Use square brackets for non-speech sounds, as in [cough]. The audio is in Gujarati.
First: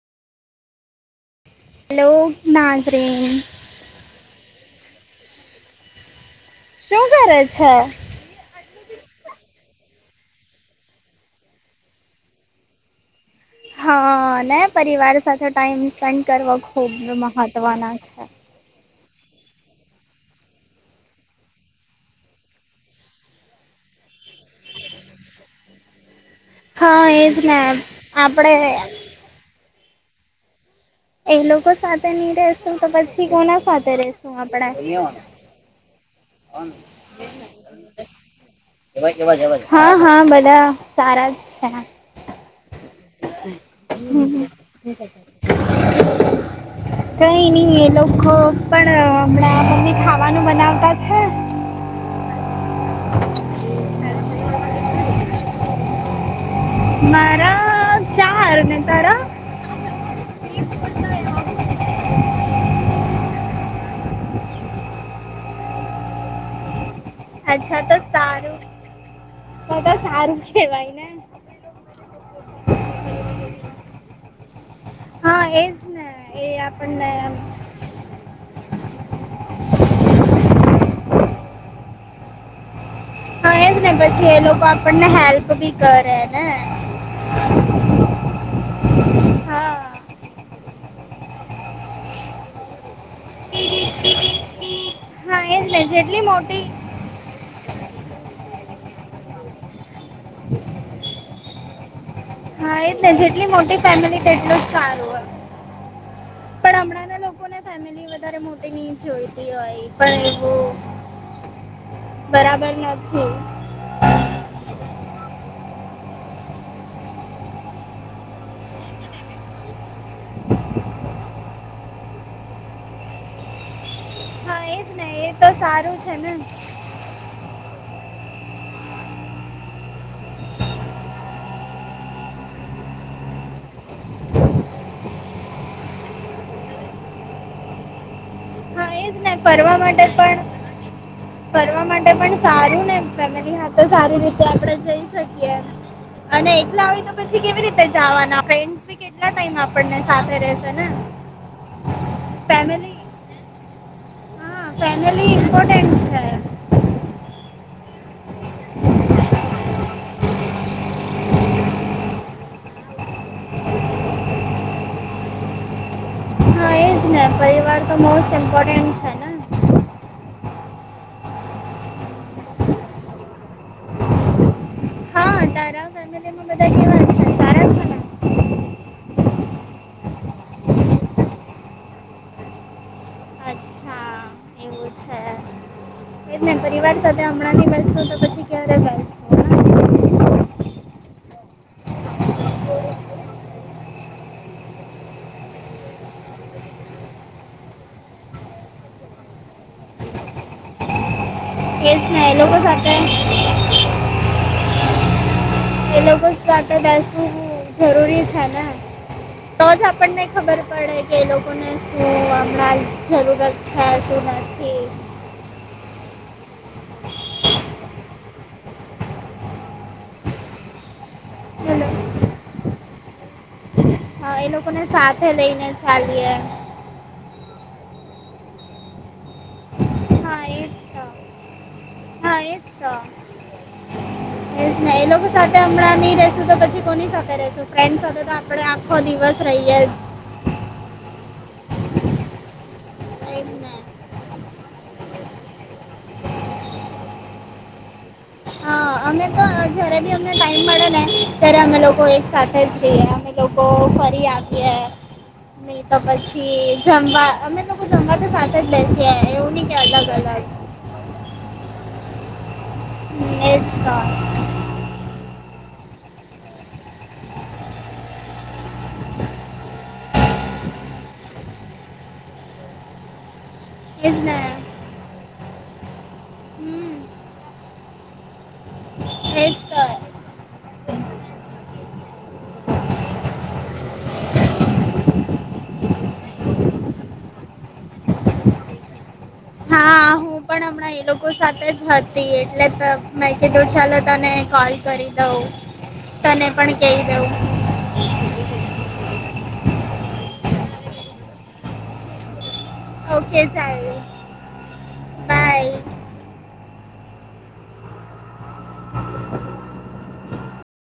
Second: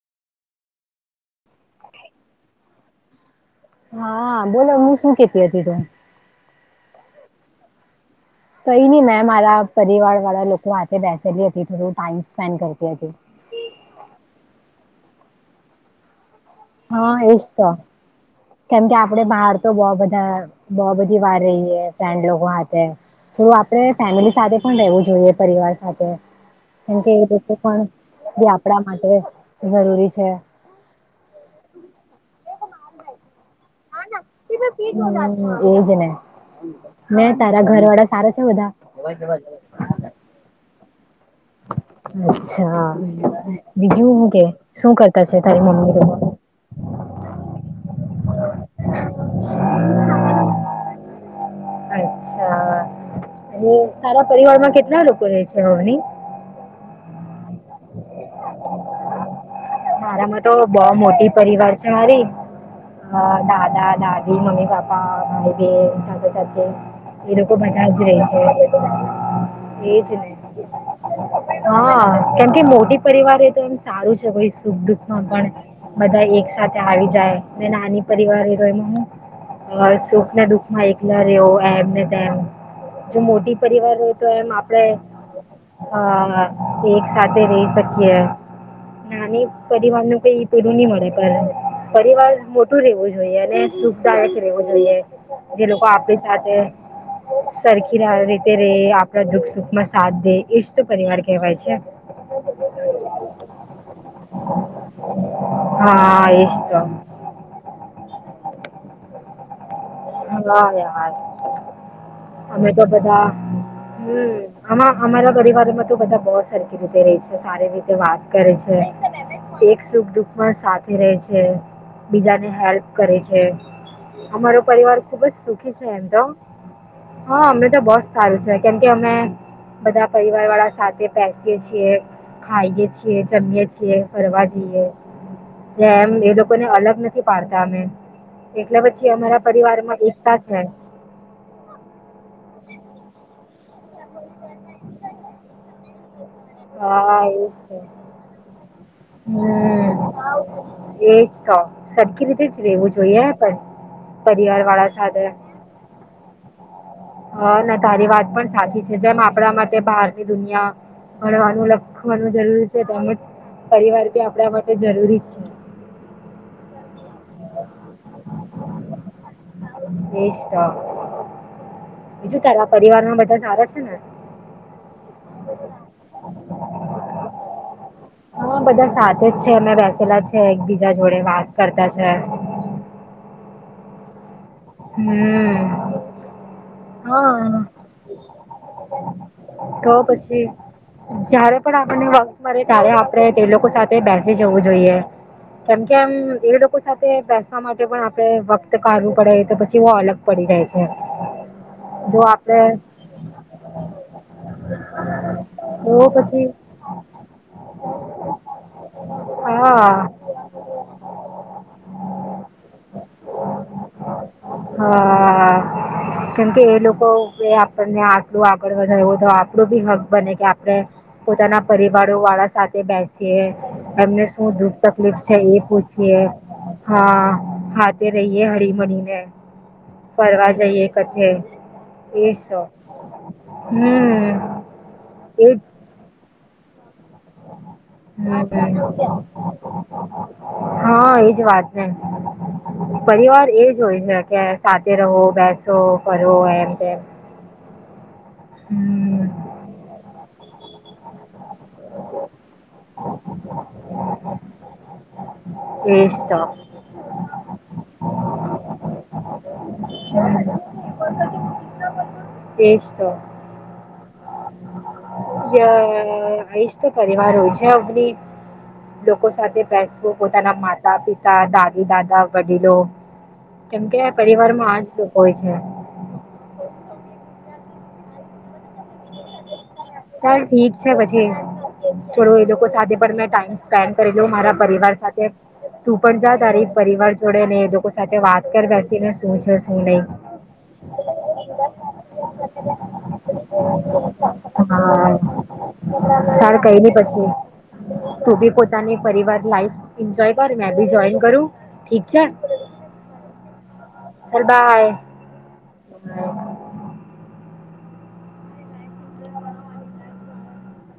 હલો, નાઝરેન. હા, બોલો અવે શું કેતી હતી તું? શું કરે છે? કઈ ની મેં મારા પરિવાર વાળા લોકો હાથે બેસેલી હતી, થોડું ટાઈમ સ્પેન્ડ કરતી હતી. હ ને પરિવાર સાથે ટાઈમ સ્પેન્ડ કરવો, ખુબ હા એજ તો મહત્વનો છે. કેમ કે આપડે બાહાર તો બવ બધા બવ બધી વાર રઈએ, ફ્રેન્ડ લોકો હાથે. થોડું આપડણે ફેમિલી સાથે પણ રેવું જોઈએ, પરિવાર સાથે. હા કેમકે એ એજ લોકો ને પણ આપડે આપડા માટે જરૂરી છે. એ લોકો સાથે ની રેસુ, તો પછી કોના સાથે રેસુ આપડે. હ, એજને. છે બધા એવાજ એવાજ. હા, હા બધા. સારા જ છે. અચ્છા. બીજું હું કે શું કરતા છે, તારી મમ્મી લોકો? કઈ નઈ એ લોકો પણ અમણાં મમ્મી ખાવાનું મનાવતા અચ્છા અને તારા પરિવારમાં કેટલા લોકો રે છે? અવની. મારા ચારા. ને તારા? મારામાં તો બઉ મોટી પરિવાર છે હારી. હ દાદા-દાદી, મમ્મી-પાપા, ભાઈ-બેન, ચાચા-ચાચી.... એ લોકો અચ્છા બધા તો જ રે સારું છે. તો તો એજ સારું કેવાય ને. હ કેમ કે મોટી પરિવાર એ તો એમ સારુ છે, કોઈ સુખ હ પણ હા એજ ને બધા એ એક સાથે આપણને આવી જાય, ને નાની પરિવાર તો એમાં હું અ સુખ ને દુખ માં એકલા રેવ એમ ને તેમ. જો હા મોટી એજ ને પરિવાર ઓય, તો પછી એ એમ લોકો આપડે આપણને હેલ્પ બી અ કરે ને એક સાથે રઈ સકીએ. નાની હા પરિવાર ન કઈ ઈ પેડું નહી મળે પરિવાર મોટું રહેવું જોઈએ અને સુખદાયક રહેેવું જોઈએ હા એજ જે ને લોકો આપે જેટલી સાથે મોટી સરખી રીતે રે આપડા દુખ સુખ માં સાથ દે એજ તો પરિવાર કહેવાય છે. હા એજ ને જેટલી મોટી ફેમિલી એટલું સારું હ હા એજ પણ તો હમણાં ના લોકોને ફેમિલી વધારે મોટી નહીં જોઈ [inaudible] વા યાર અમે બરાબર તો બધા નથી હમ્મ આ અમારા પરિવારમાં તો બધા બહ સરખી રીતે ર છે સારી રીતે વાત કરે છે. એક સુખ દુખમાં સાથે રહે છે બીજાને હેલ્પ કરે છે. અમારો હા એજ પરિવાર ને ખુબ એ જ તો સુખી છે સારું એમ તો ને હા અમને તો બસ સારું છે કેમ કે અમે બધા પરિવાર વાળા સાથે બેસીય છીએ ખાઈએ છીએ જમીએ છીએ ફરવા જઈએ એમ એ લોકોને અલગ નથી પાડતા અમે એટલે હા પછી એજ ને અમારા ફરવા પરિવાર માં માટે એકતા છે [inaudible] ફરવા માટે પણ સારું ને ફેમિલી હા તો સારી રીતે આપણે જઈ શકીએ અને એકલા હોય તો હા એ પછી જ કેવી તો રીતે જવાના ફન્ડી કેટલા ટાઈમ આપ હમ સાથે રશે ને એજ તો સરખી રીતે જ રહેેવું જોઈએ પણ પરિવારવાળા સાથે ફેનલી મપોર્ટેન્ટ છે હ ના તારી વાત પણ સાચી છે જેમ આપણા માટે બહારની દુનિયા મળવાનું લખવાનું જરૂરી છે તેમજ પરિવાર બી આપણા માટે જરૂરી છે. હા એજ ને પરિવાર તો મોસ્ટ ઇમ્પોર્ટેન્ટ છે ને [inaudible] બીજું તારા પરિવાર માં બધા સારા છે ને હા તારા પ કેમાં સારા છ. હા બધા સાથે જ છે અમે બેસેલા છે એકબીજા જોડે વાત કરતા છે. અચ્છા એવું છે [inaudible] એ જ ને પરિવાર સાથે હમણાં હા બેસશો તો પછી ક્યારે બેસશે [inaudible] જયારે પણ આપણને વત મળે ત્યારે આપણે તે લોકો સાથે બેસી જવું જોઈએ કેમકે એમ એ લોકો સાથે બેસવા માટે પણ આપડે વક્ત કાઢવું પડે તો પછી અલગ પડી જાય છે. ને એ જ જો ને એ લોકો આપડે સાથે એ તો લોકો પછી સાથે બેસવું જરૂરી છે ને તો જ હા આપણને ખબર પડે કે એ લોકોને શું હમણાં જરૂરત અછા સુ નથીથી કેમ કે એ લોકો કે આપણને આટલું આગળ વધારવું તો આપણું બી હક બને કે આપણે પોતાના બોલો પરિવારો વાળા સાથે બેસીએ એમને હા એ શું દુખ લોકોને તકલીફ સાથે છે એ લઈને પૂછીએ ચાલીએ હા હાથે રહીયએ હળીમળી ને હા ફરવા એ જ જઈએ તો કથે હા એજ તો, હમ એજ ને એ લોકો એજ સાથે હમણાં શું તો પછી કોની સાથે રશું ફ્રેન્ડ સાથે તો આપડણે આખો દિવસ રહીએ જ. હા એજ વાત ને. પરિવાર એમ એ ને જ હોય છે કે સાથે રહો બેસો કરો એમ કે. હા અમે તો હમ્મ, જયારે બી અમને ટાઈમ મળે ને, ત્યારે અમે લોકો એક સાથે જ જઈએ. લોકો ફરી આપએ, નહીં તો પછી જમવા અમે લોકો જમવા તો સાથે જ લઈસી એવું ન એજ તો. ચતા [unintelligible] અ આઈશ તો પરિવાર હોય છે અમની લોકો સાથે પેસબુક. પોતાના માતા પિતા દાદી દાદા વડીલો, કેમકે એજ ને પરિવારમાં આજ હોય છે. હમ. એજ તો. ચાલ ઠીક છે પછી. થોડો એ લોકો સાથે પણ મેં ટાઈમ સ્પેન્ડ કરી લઉ મારા પરિવાર સાથે. તું પણ જા તારી પરિવાર જોડે ને એ લોકો સાથે વાત કર બેસીને શું છે શું નહી. હા હું પણ હમણાં એ લોકો સાથે જ હતી એટલે મેં કીધું ચલે તને કોલ કરી દઉં, હા તને ચાલ પણ કઈ નઈ કહી પછી દઉં. તું બી પોતાની પરિવાર લાઈફ એન્જોય કર મે બી જોઈન કરું, ઠીક છે. ઓકે ચાર. સ્ બાય. હા. [inaudible]